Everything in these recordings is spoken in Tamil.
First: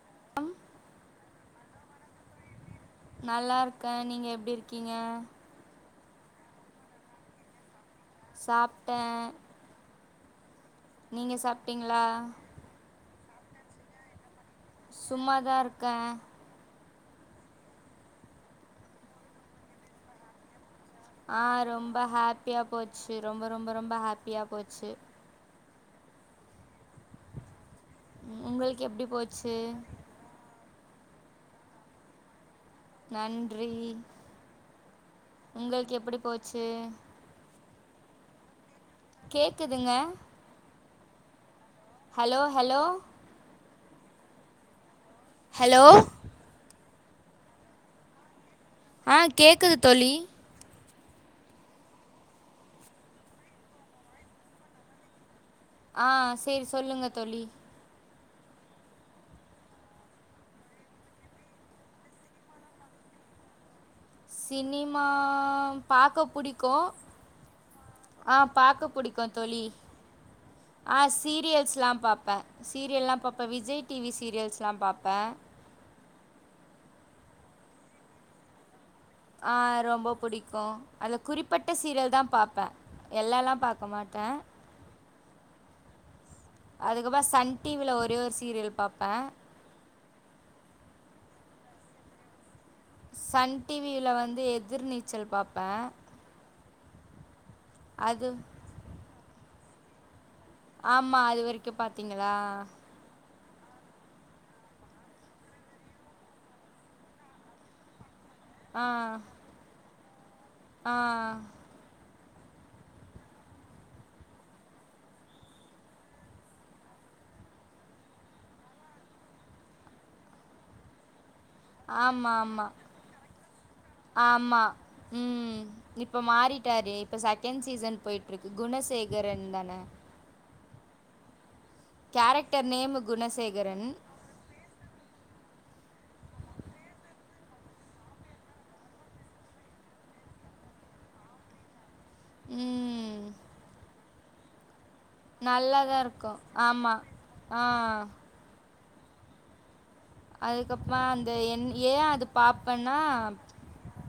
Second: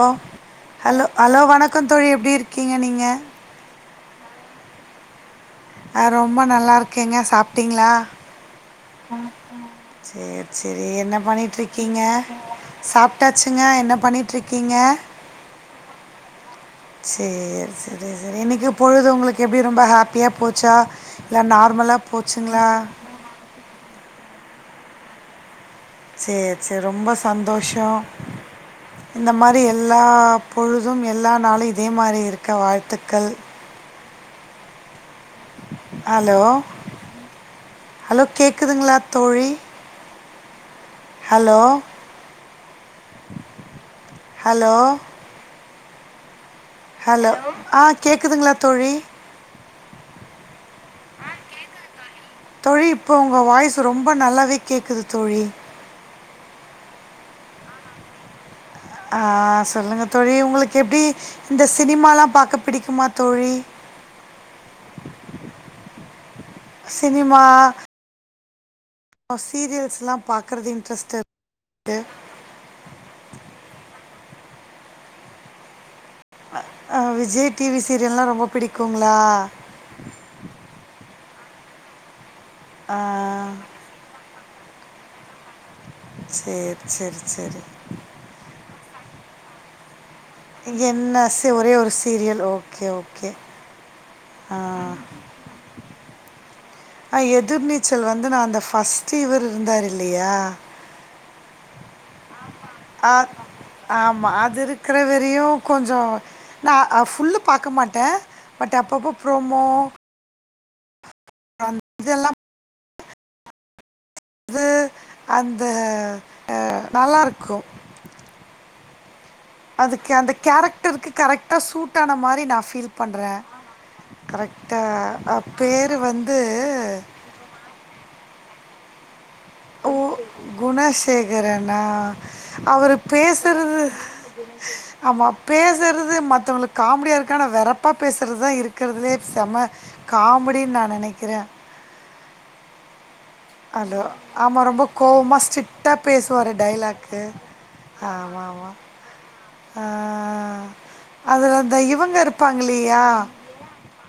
ஒ ஹலோ ஹலோ வணக்கொ தோழி எப்டி இருக் கீங நீங க நீங்க எப்டி இர்க்கீங அ ரொம்ப நல்லார்க்கேங்க சாப்ட்டீங்ளா சாப்ட்டன் சேர் செரி என்ன பண்ணிட்ருக்கீங்க சாப் டாச்சுங்க என்ன பண்ணிட் சும்மாதா இருக்கே செரி செரி செரி இன்னைக்கு பொழுது உங்களுக்கு எப்டி ரொம்ப ஹாப்பியா போச்சா அ இல்லை ரொம்ப நார்மலாக ஹாப்பியா போச்சுங்களா போச்சு ரொம்ப ரொம்ப ரொம்ப ஹாப்பியா போச்சு செரி செரி ரொம்ப சந்தோஷ் ம் உம், உங்களுக்கு எப்படி இந்த போச்சு மாரி எல்லா பொழுதும் எல்லா நாளும் இதே மாரி இருக் க்க வாழ்த்துக்கள் நன்றி உங்களுக்கு எப்டி போச்சு இலோ கேக் க்குதுங்ளா தொழி கேக்குதுங்க hello hello hello hello hello hello ஆ கேக்குதுங்களா ஆ கேக்குது தோழி தோழி இப்ப உங்க வாய்ஸு ரொம்ப நல்லாவே கேக்குது தோழி ஆ செரி சொல்லுங்க தோழி ஆ சொல்லுங்க தோழி உங்களுக்கு எப்டி இந்த சினிமாலாம் பாக்க பிடிக்குமா தோழி சினிமா பக்க புடிக்கூ சினிமா ஆ பாக் பிடிக்கும் தொழி சீரியல்ஸ்லாம் பார்க்குறது இன்ட்ரெஸ்ட் இருக்குது சீரியல்ஸ்ல்லாம் பாார்ப்பே சீரியல்ல்லா பாார்ப்பே விஜய் டிவி ச சீரியல்ஸ்லாம் பாப்பே விஜய் டிவி சீரியல்லா ரொம்ப பிடிக் ஆ ரொம்ப புடிக்கூ அது குறிப்பட்ட சீரியல் தா பாப் ப்பே ஆ, எல்லல்லாம் பார்க்க மாட்டே சரி சரி அதுக்கப்புறோ சன் சரி டிவில ஒரே ஒரு சீரியல் பா்பே பா என்ன ஒரே ஒரு சீரியல் ஓக் சன் டிவில வந்து எதிர் நீச்சல் பார்ப்பே ஐய்ய குதிர்நீச்சல் வந்து நான் அந்த ஃபஸ்ட் வல் இருந்தார் இல்லையா ஆமா அது வரைக்கூ பாத்தீங்களா ஆமா அது இருக்கிற வரையும் கொஞ்சோ நா ஃபுல்லு பார்க்க மாட்டே பட் ஆ அப்பப்போ ப்ரோமோ ஆ இதெல்லாம் அது அந்த நல்லா இருக்கச அதுக்கு அந்த கேரக்டருக்கு கரெக்ட் கரெக்டாக சூட்டான ஆமா மாரி நா ஆமா ஃபீல் பண்ணுறே ஆமா கரெக்டா ம் பேர் இப்போ வந்து குணசேக ற தான குணசேகரன் லா கேரக்டர் அவரு நேமு பேசுறது குணசேகரன் ஆமா பேசுகறது மத்தவங்களுக்கு காமெடிய இருக்க ஆனால் வெரப்பாக பேசுறது தான் இருக்கிறதுே செம காமெடின்னு நான் நெனைக்கிறே ம் அது ஆமா ரொம்ப கோவமா நல்லாதான் ஸ்ட்ரிக்டாக இருக்கும் பேசுவார் ஆமா. டைலாக்கு ஆ ஆம ஆமா அதுக்கப்புறோம அதில் அந்த ஏன் இவங்க அது இருப்பாங்க பாப்பேன்னா இல்லையா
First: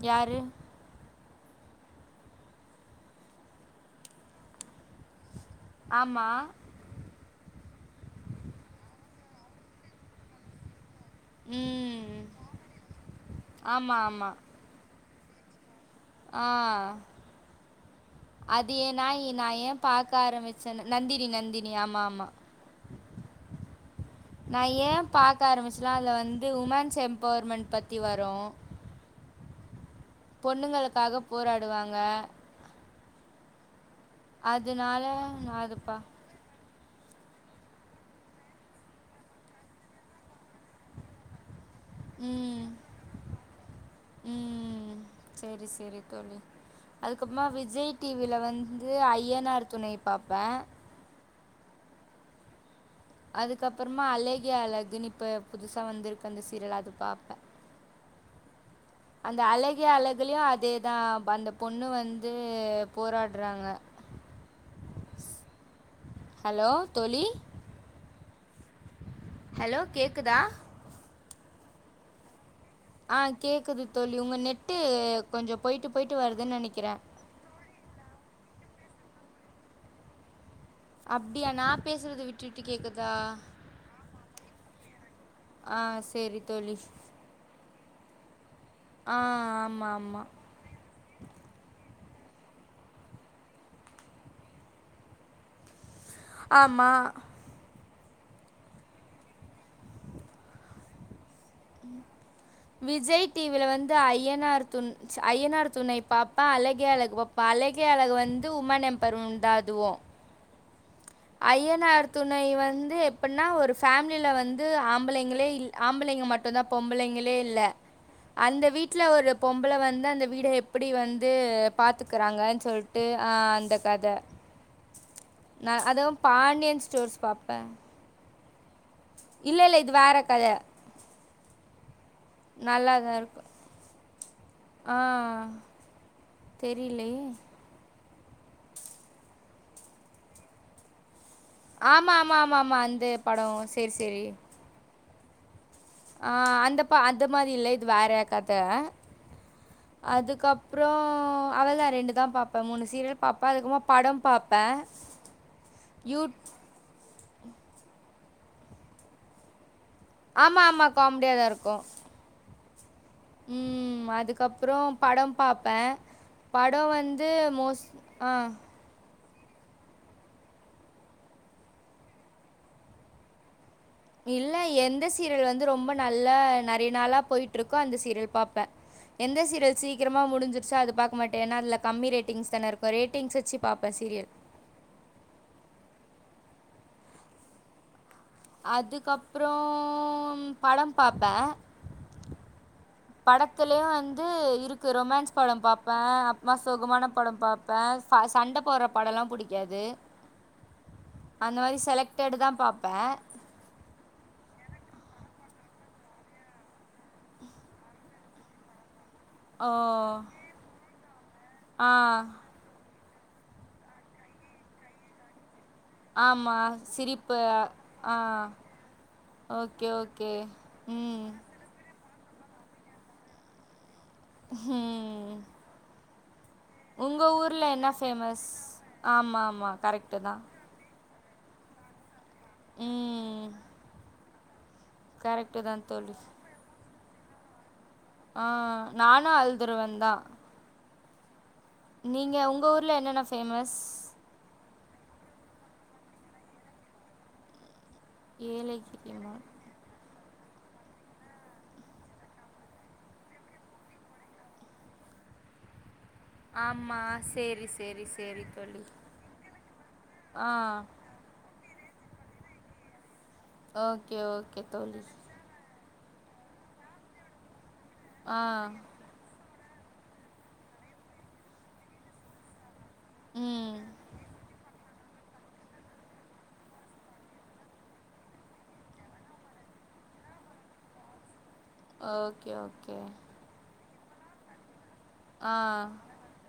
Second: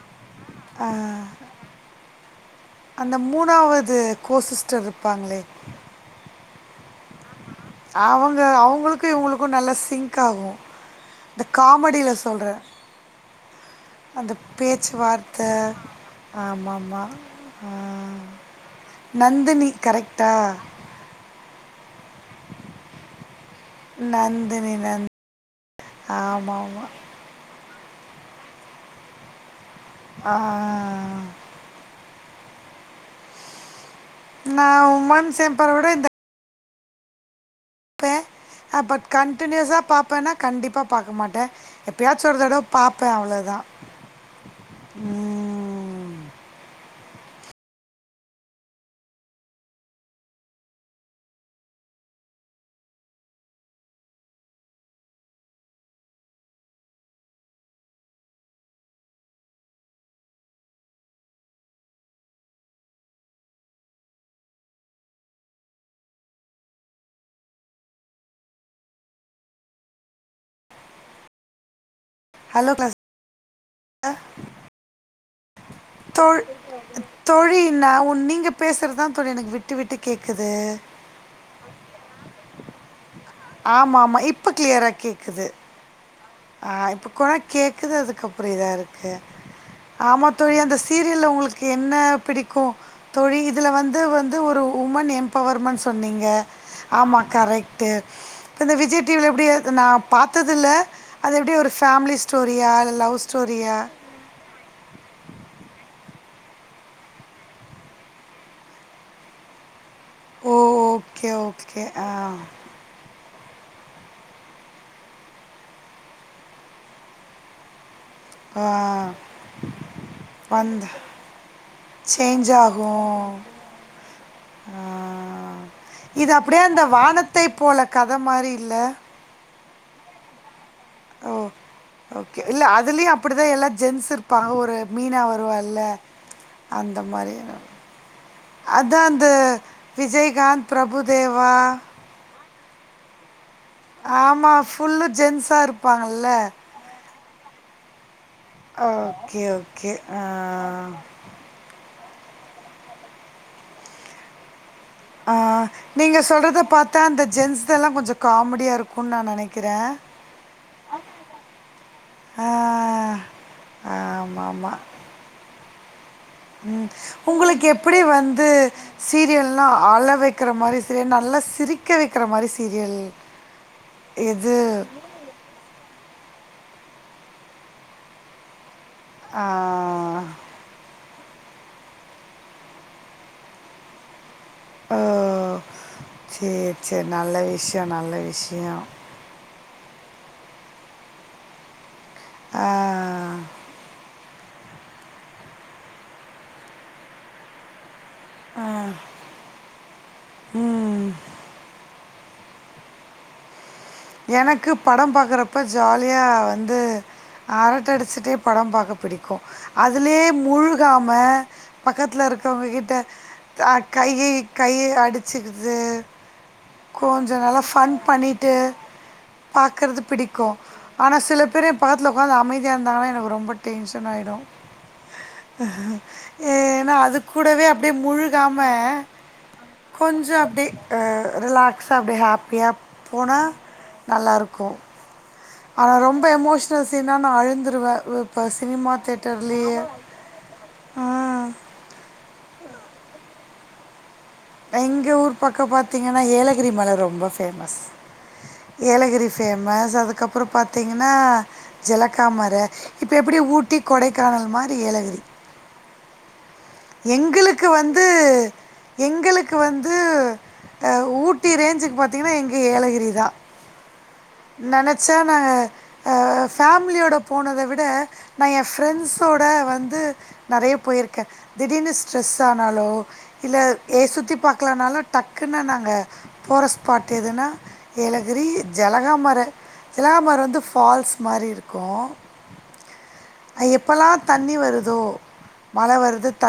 யாரு அந்த மூணாவது கோசிஸ்டர் இருப்பாங்களே ஆமா அவுங்க அவங்களளுக்கு இவுங்களுக்கும் நல்ல சிங்க் ஆகும் இந்த காமெடில ம். சொல்றே ஆமா, ஆமா. அந்த பேச்சுவார்த் த ஆ அது ஏ ந நான் நந்தினி ஏன் பாக்க கரெக்ட்டா? ஆரம்பிச்சே நந்தினி நந்தினி ய மா நந்தினி நான் நந் ஏன் பாக்க ஆரம்பிச்சலா அதது வந் ஆமாமா. உமன்ஸ் எம்பவர்மெண்டட் பத் வரு ஆ. பொண்ணுங்களுக்காக போராடுவாங்க நா அதனால உமன் நான் சேம்பர் அது விட பா பை ஆ பட் கண்டினியூஸா பாாரப்பேன்னா கண்டிப்பா பார்க்கா மாட்டே எப்போயாச்சும் ஒருதடவ ம். பார்ப்பே அவ்வளோதா ம் சரி சரி ம் தோழி அதுக்கப்புறமா விஜய் டிவில வந்து ஐயனார் துணை பாார்பப்பே அதுக்கப்புறமா அழக அழகுன்னு இப்ப புதுசா வந்துருக்கு அந்த சீரியல் அதது பாப்ப அந்த அழகிய அழகுல அதேதா அந்த பொண்ணு வந்து போராடுறாங்க ஹலோ தோழி ஹலோ கேக்குதா ஹலோ கிளாஸ் ஆ கேக்குது தோழி உங்க நெட்டு கொஞ்சோ போயிட்டு போயிட்டு தோ வருதுன்னு நெனைக்கிறே தோழி நா உ நீங்க பேசுறது தா தோழிஎனக்கு விட்டு விட்டு கேட்குது அப்டியா நா பேசுறது வி ட்டுவிட்டு கேக்குத் ஆமா ஆமா இப்ப க்ளியரா கேக்குது ஆ சேரி தோழி ஆஹ் இப்ப கொழ கேக்குது அதுக்கப்றொ இதா இருக்கு ஆமா தோழி அந்த சீரியல்ல உங்களுக்கு என் என்னா பிடிக்கு தோழி இதுல வந்து வந்து ஒரு உமன் எம்பவர்மெண்ட்ஸ் சொன்னிங்க ஆமாம் ஆமா கரெக்ட் டெ இப்ப இந்த விஜய் டிவில எப்டி அது நா பாத்ததில்ல அது எப்டி ஒரு ஃபேம்லிஸ் விஜய் டிவில வந்து ஐயனார் துண் ஐயனார் துணை பாப்ப அழகே அழகு பாப்ப அழகே அழகு வந்து உமன் எம்பைர்முன் தா அதுவு ஓ ஓகே ஓகே ஆ ஐயனார் துணை வந்து எப்புட்னா ஒரு ஃபேம்லில வந்து ஆம்பளைங்களே இல் ஆம்பளைங்க மட்டுதா பொம்பளைங்களே இல்ல அந்த ஆ வீட்ல ஒரு பொம்பள வந்து அந்த வீட எப்டி வந்து சேஞ்ச் பாத்துக்குறாங்கன் சொல்ட்டு ஆகும் ஆ அந்த கத ஆ, ந இது அப்டியே அந்த வானத்தை போல கத மாரி இல்ல இல்ல இல்ல இது வேற கத ஓ ஓகே இல்ல நல்லா அதுலயு தான் அப்படிதா இருக்கும் எல்லா ஜென்ஸ் இருப்பாங்க ஒரு ஆ மீனா வருவால்ல அந்த மாரி தெரியலையே அதா அந்த விஜயகாந்த் பிரபுதேவ் வா மாமாமா அந்தே படோ ஆமா ஃபுல்லு ஜென்சா இருப் ஆஹ் அந்தப்பா அந் ந்த மாரி இல்ல இது வேறே கர் ஆ ஓகே ஓகே ஆஹ் ரெண்டு தா பாப்பெ மூனு சீரியல் பாப்பே அதுக்கமா படம் பாப்பே ஆஹ் நீங்க சொல்றத பாத்தா அந்த ஜென்ஸ்ஸெல்லா கொஞ்சொ காமெடியா இருக்குன் நா நெனைக்கிறே ஆமா ஆமா காம்டியாதா இருக்கூ ஆஹ் உம் அதுக்கப்றோ படம் பாப் பே ம் உங்களுக்கு எப்டி ஆ. வந்து சீரியெல்லா அழ வெக்கிற மாரி சீரியல் நல்லா சிரிக்க வெக்கிற மாரி சீரியல் ச் இல்ல எந்த சீரியல் வந்து ரொம்ப நல்லா ந டி நல்லா போயிட்ருக்கோ அந்த சீரியல் பாப்பே ஆ எந்த சீரியல் சீக்கிரமா முடிஞ்சிருச்சோ அது பாக் க மட்டே ஏனா அதுல கம்மி ரேட்டிங்ஸ் தான இருக்கு ரேட்டிங்ஸ் வச்சு பாப்பே சீரியல் ஓ சேர் செரி நல்ல விஷ்யோ நல்ல வி அதுக்கப்றோ ம் படம் பாப்பே ஆ. து இருக்கு ரொமான்ஸ் பட பாப்பே அப்மா சோகமான படோ பாப்பே ஃப சண்ட போற பட எல்லா புடிக்காது ம். அந்த மாரி செலக்ட் டெட் தா பாப்பே எனக்கு படம் பாக்கறப்ப ஜாலியா வந்து அரட்ட அடிச்சிட்டே படம் பாக்க புடிக் கு ஓ அதுலேயே முழ்காம ஆ பக்கத்துல இருக்கிறவங்க கிட்ட த கைகய் கைய அடிச்சு ஆமா கொஞ்சோ சிரிப்பு நல்லா ஃபன் ஆ பண்ணிட்டு ஓகே பாக்கறது ஓகே பிடிக்கு ஆனா ம் சில பேரு பக்கத்தில உக்காந்து அமைதியா இருந்தாங்கனா எனக்கு ரொம்ப டென்ஷ் டனாயிடு ஏனா அது உங்க கூடவே ஊர்ல என்ன அப்டியே ஃபேமஸ் முழ்காம ஆமா ஆமா கரெக்ட்டு கொஞ்சோ தா அப்டியே ஆ ரிலாக்ஸா அப்டி ஹாப் பியா போனா ம் நல்லாருக் கு கரெக்ட்டு தா ஆனா தோழி ரொம்ப எமோஷ்னல்ஸ் சீனா நா அழுந்துருவே வு இப்ப ஆ சினமா நானு தேட்டர்லியே அழுதுருவன் தா ஆ நீங்க உங்க ஊர்ல என்னென்ன பேமஸ் எங்க ஊர் பக்கம் பாத்தீங்கனா ஏலகிரி மல ரொம்ப பேமஸ் ஏலகிரி பேமஸ் அதுக் கப்புறோ பாத்தீங்கனா ஜலக்காமர இப்போ எப்டி ஊட்டி கொடைக்கானல் மாரி ஏலகிரி ஆமா சேரி எங்களுக்கு சேரி வந்து சேரி தோழி எங்களுக்கு வந்து ஆ அ ஊட்டி ரேஞ்சுக் பாத்தீங்கனா எங்க ஏலகிரி தா ஓகே ஓகே தோழி நெனச்சா நாங்க அ ஃபேமிலியோட போனத விட ட ஆ நா என் ஃபிரெண்ட்ஸோட வந்து ந்து நெறய போயிருக்கே திடீர்னு ஸ்ட்ரெஸ் ஆனாலோ இல்ல ம் ஏ சுத்தி பாக்கலானாலு டக்ன்னு நாங்க போற ஸ்பாட் எதுனா ஏலகிரி, ஜலகாமர ஜலகாமர வந்து ஃபால்ஸ் மாரி இருக் கு ஓகே ஓகே அங் எப் இப்பல்லா தண்ணி வருது ஆ மழை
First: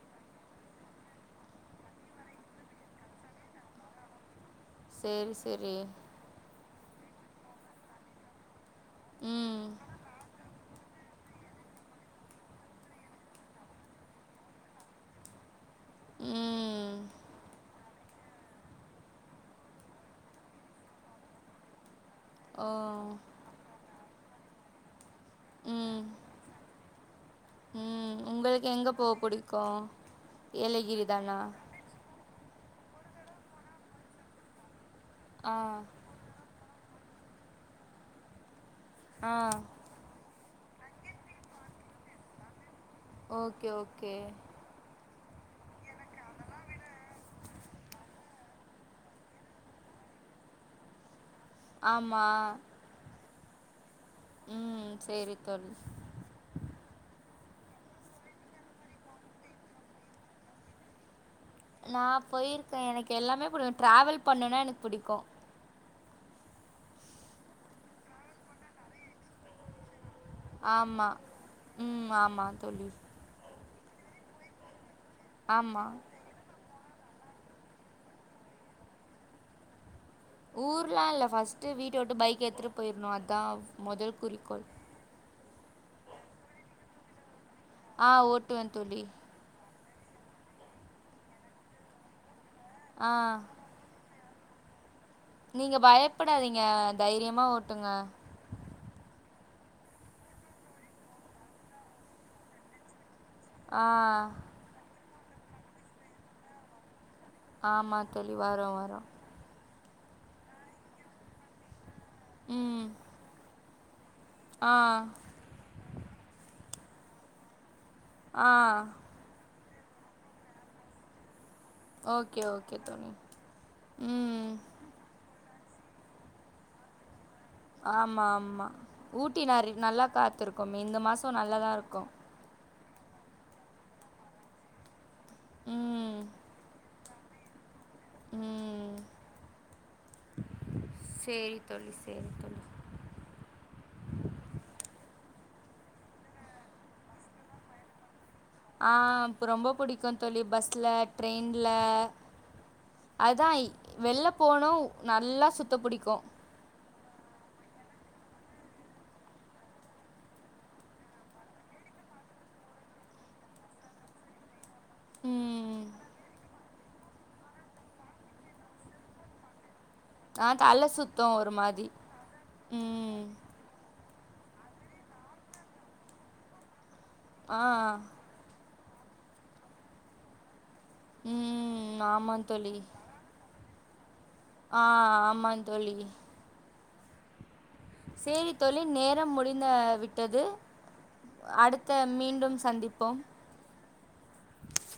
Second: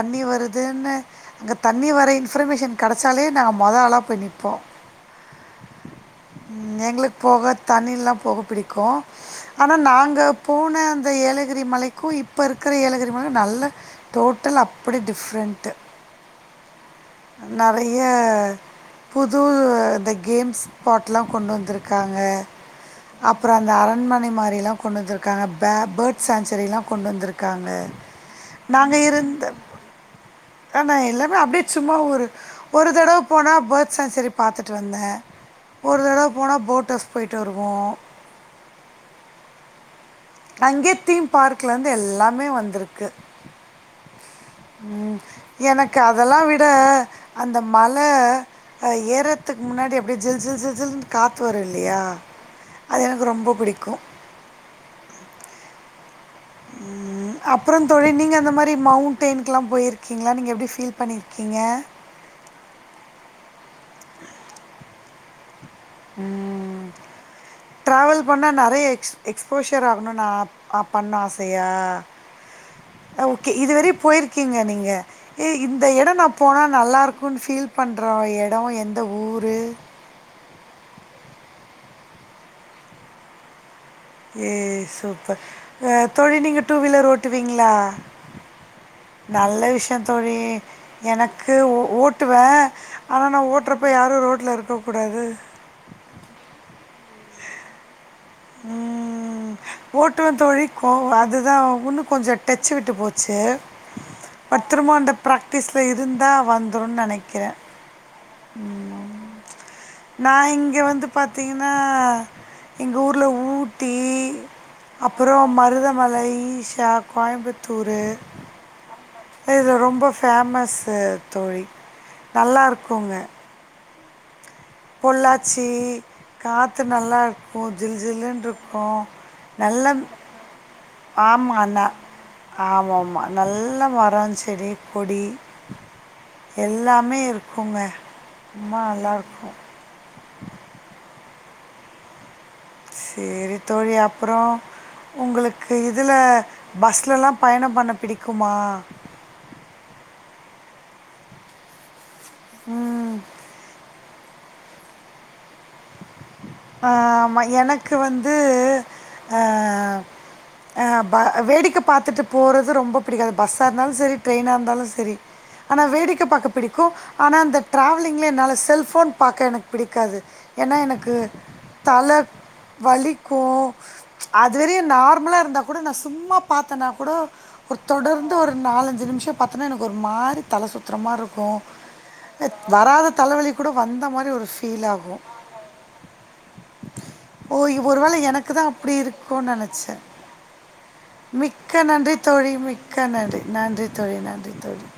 தண்ணி வருதுன்னு அங்க தண்ணி வர இன்ஃபர்மேஷன் கிடைச்சாலே நாங்க மொதொ ஆளா போய் நிப்போ சேரி சேரி ம் எங்களுக்கு போக தண்ணில்லாம போக பிடிக் கு ம் ஆனா நாங்க போன அந்த ஏலகிரி மலைக்கு இப்போ இருக்கிற ஏலகிரி மலை நல்ல டோட்டலா இப்டி டிஃப்ரெண்ட்டு ம் நரதி ய புது இந்த கேம்ஸ் பாட்லா கொண்டு வந்திரு க்காங்க ஓ அப்புறோ அந்த அரண்மனை மாரி எல்லா கொண்டுந்து இரு க்காங்க பே ம் பேர்ட் சேன்சுரிலா கொண்டு வந்திருக்காங்க ம் உங்களுக்கு எங்க நாங்க போக இருந்த புடிக்கு ஆனா ஏலகிரி எல்லாமே தானா அப்டியே சும்மா ஒரு ஒரு தடவு போனா பேர்த் செஞ்சுரி பார்த்துட்டு வந்தேன் ஆ ஒரு தடவ போனா போட் டர்ஃப் போய்ட்டு வருவோ ஆ அங்கே தீம் பார்க்ல இருந்து எல்லாமே வந்திரு ஓகே ஓகே ம். எனக்கு அதெல்லா விட அந்த மல ஏர்றதுக்கு முன்னாடி அப்டியே ஜில் ஜில் ஜில் ஜில் காத்து வரு இல்லயா ஆமா அது எனக்கு ரொம்ப புடிக்கு ம் சேரி தோழி ம் அப்புறோந் தோழி நீங்க அந்த மாரி மவுண்டெய்ன்கெல்லா போயிருக்கீங்ளா நீங்க எப்டி ஃபீல் பண்ணிரு நா போயிருக்கேன் எனக்கு எல்லாமே புடு ட்ராவல் பண்ணுனா எனக்கு புடிக்கு ம் டிராவல் பண்ணா நெறய எக்ஸ் எக்ஸ்போஷர் ஆகணு நா அ ஆமா பண்ண ஆசயா ம் ஆமா தோழி ஆ ஓ கி இதுவரை போயிருக்கீங்க நீங்க ஏ ஆமா இந்த எடோ நா போனா நல்லா னக்குன்னு பீல் பண்ற எடோ எந்த ஊரு ஊருல்லா இல்ல ஃபர்ஸ்ட் வீட்ட விட்டு பைகே எடுத்துட்டு போயிர்ணு அதா மொதல் குறிக்கோள் ப அ தோழி நீங்க டூ வீலர் ஓட்டி வீங்களா ஆ ஓட்டுவே தோழி நல்ல விஷ் யே தோழி எனக்கு ஓ ஓட்டுவே ஆ ஆனா நா ஓட்டுறப்ப யாரு ரோட் ல இருக்க நீங்க பயப்படாதீங்க தைரியமா ஓ ட்டுங்க ம் ஓட்டுவே தோழி கோ அதுதா உன்னு கொஞ்சோ டச்சு விட்டு போச் சு ஆ பத்துரமாண்ட ப்ராக்டிஸில இருந்தா வந்துருன் நெனை ஆமா தோழி வரு வரு நா இங்க வந்து பாத்தீங்ன்னா ம் எங்க ஊர்ல ஊ ட்டி ஆ அப்புறோ மருதமலை தா கோயம்பு த்தூரு ஆ அ இது ரொம்ப ஃபேமஸ்ஸு தோழி ஓகே நல்லா ஓகே தோழி இருக்கோங்க ம் பொள்ளாச்சி காத்து நல்லா இருக்கும் ஜில் ஆமா ஜில்லுன்னு ஆமா இருக்கும் ஊட்டினாலே நல்ல நல்லா காத்துருக்குமே இந்த மாசோ நல்லாதாருக்கு ஆமாமா நல்ல மரோ செடி கொடி ம் எல்லா மே இருக்குங்க ம்மா ம் நல்லாருக்கு சேரி தோழி சேரி தோழி சேரி தோழி அப்புறோ உங்களுக்கு இதுல பஸ்லல்லா பயணம் பண்ண பிடி ஆ இப்ப ரொம்ப புடிக்கு தோழி பஸ் ஸ்ல ட்ரெய்ன்ல ம் அதாய் வெள்ள போனு நல்லா சுத்தப் புடிக்கு ஆமா எனக்கு வந்து அ அ ப வேடிக்கை பாத்துட்டு போறது ரொம்ப புடிக்கு அது பஸ்ஸா இருந்தாலு செரி ட்ரெய்னா இருந்தாலு செரி ஆனா ம் வேடிக்க பாக்க பிடிக் கு ஆனா அந்த டிராவலிங்ல என்னால செல்ஃபோன் பாக்க எனக் பிடிக்காது ஆ ஏன்னா தல எனக்கு சுத்து ஒரு மாதி தல ம் வலிக்கு அதுவரையு நார்மலா இருந்தா கூட நா சும்மா பாத்தனா கூட ஆ ஒரு தொடர்ந்து ஒரு நாலஞ்சு நிமிஷ பித்தன எனக்கு ஒரு மாரி தல சுத் தற மாரி இருக்கு ம் ஆமா அ தோழி வராத தலவலி கூட வந்த மா ஆ ஆமா தோழி ஓ இது ஒருவேள எனக்கு சேரி தா தோழி அப்டி நேரம் இருக்கோனு முடிந்த நெனச்ச விட்டது மிக்க அடுத்த நன்றி தோழி மீண்டும் மிக்க சந்திப்போம் நன்றி நன்றி தோழி நன்றி தோழி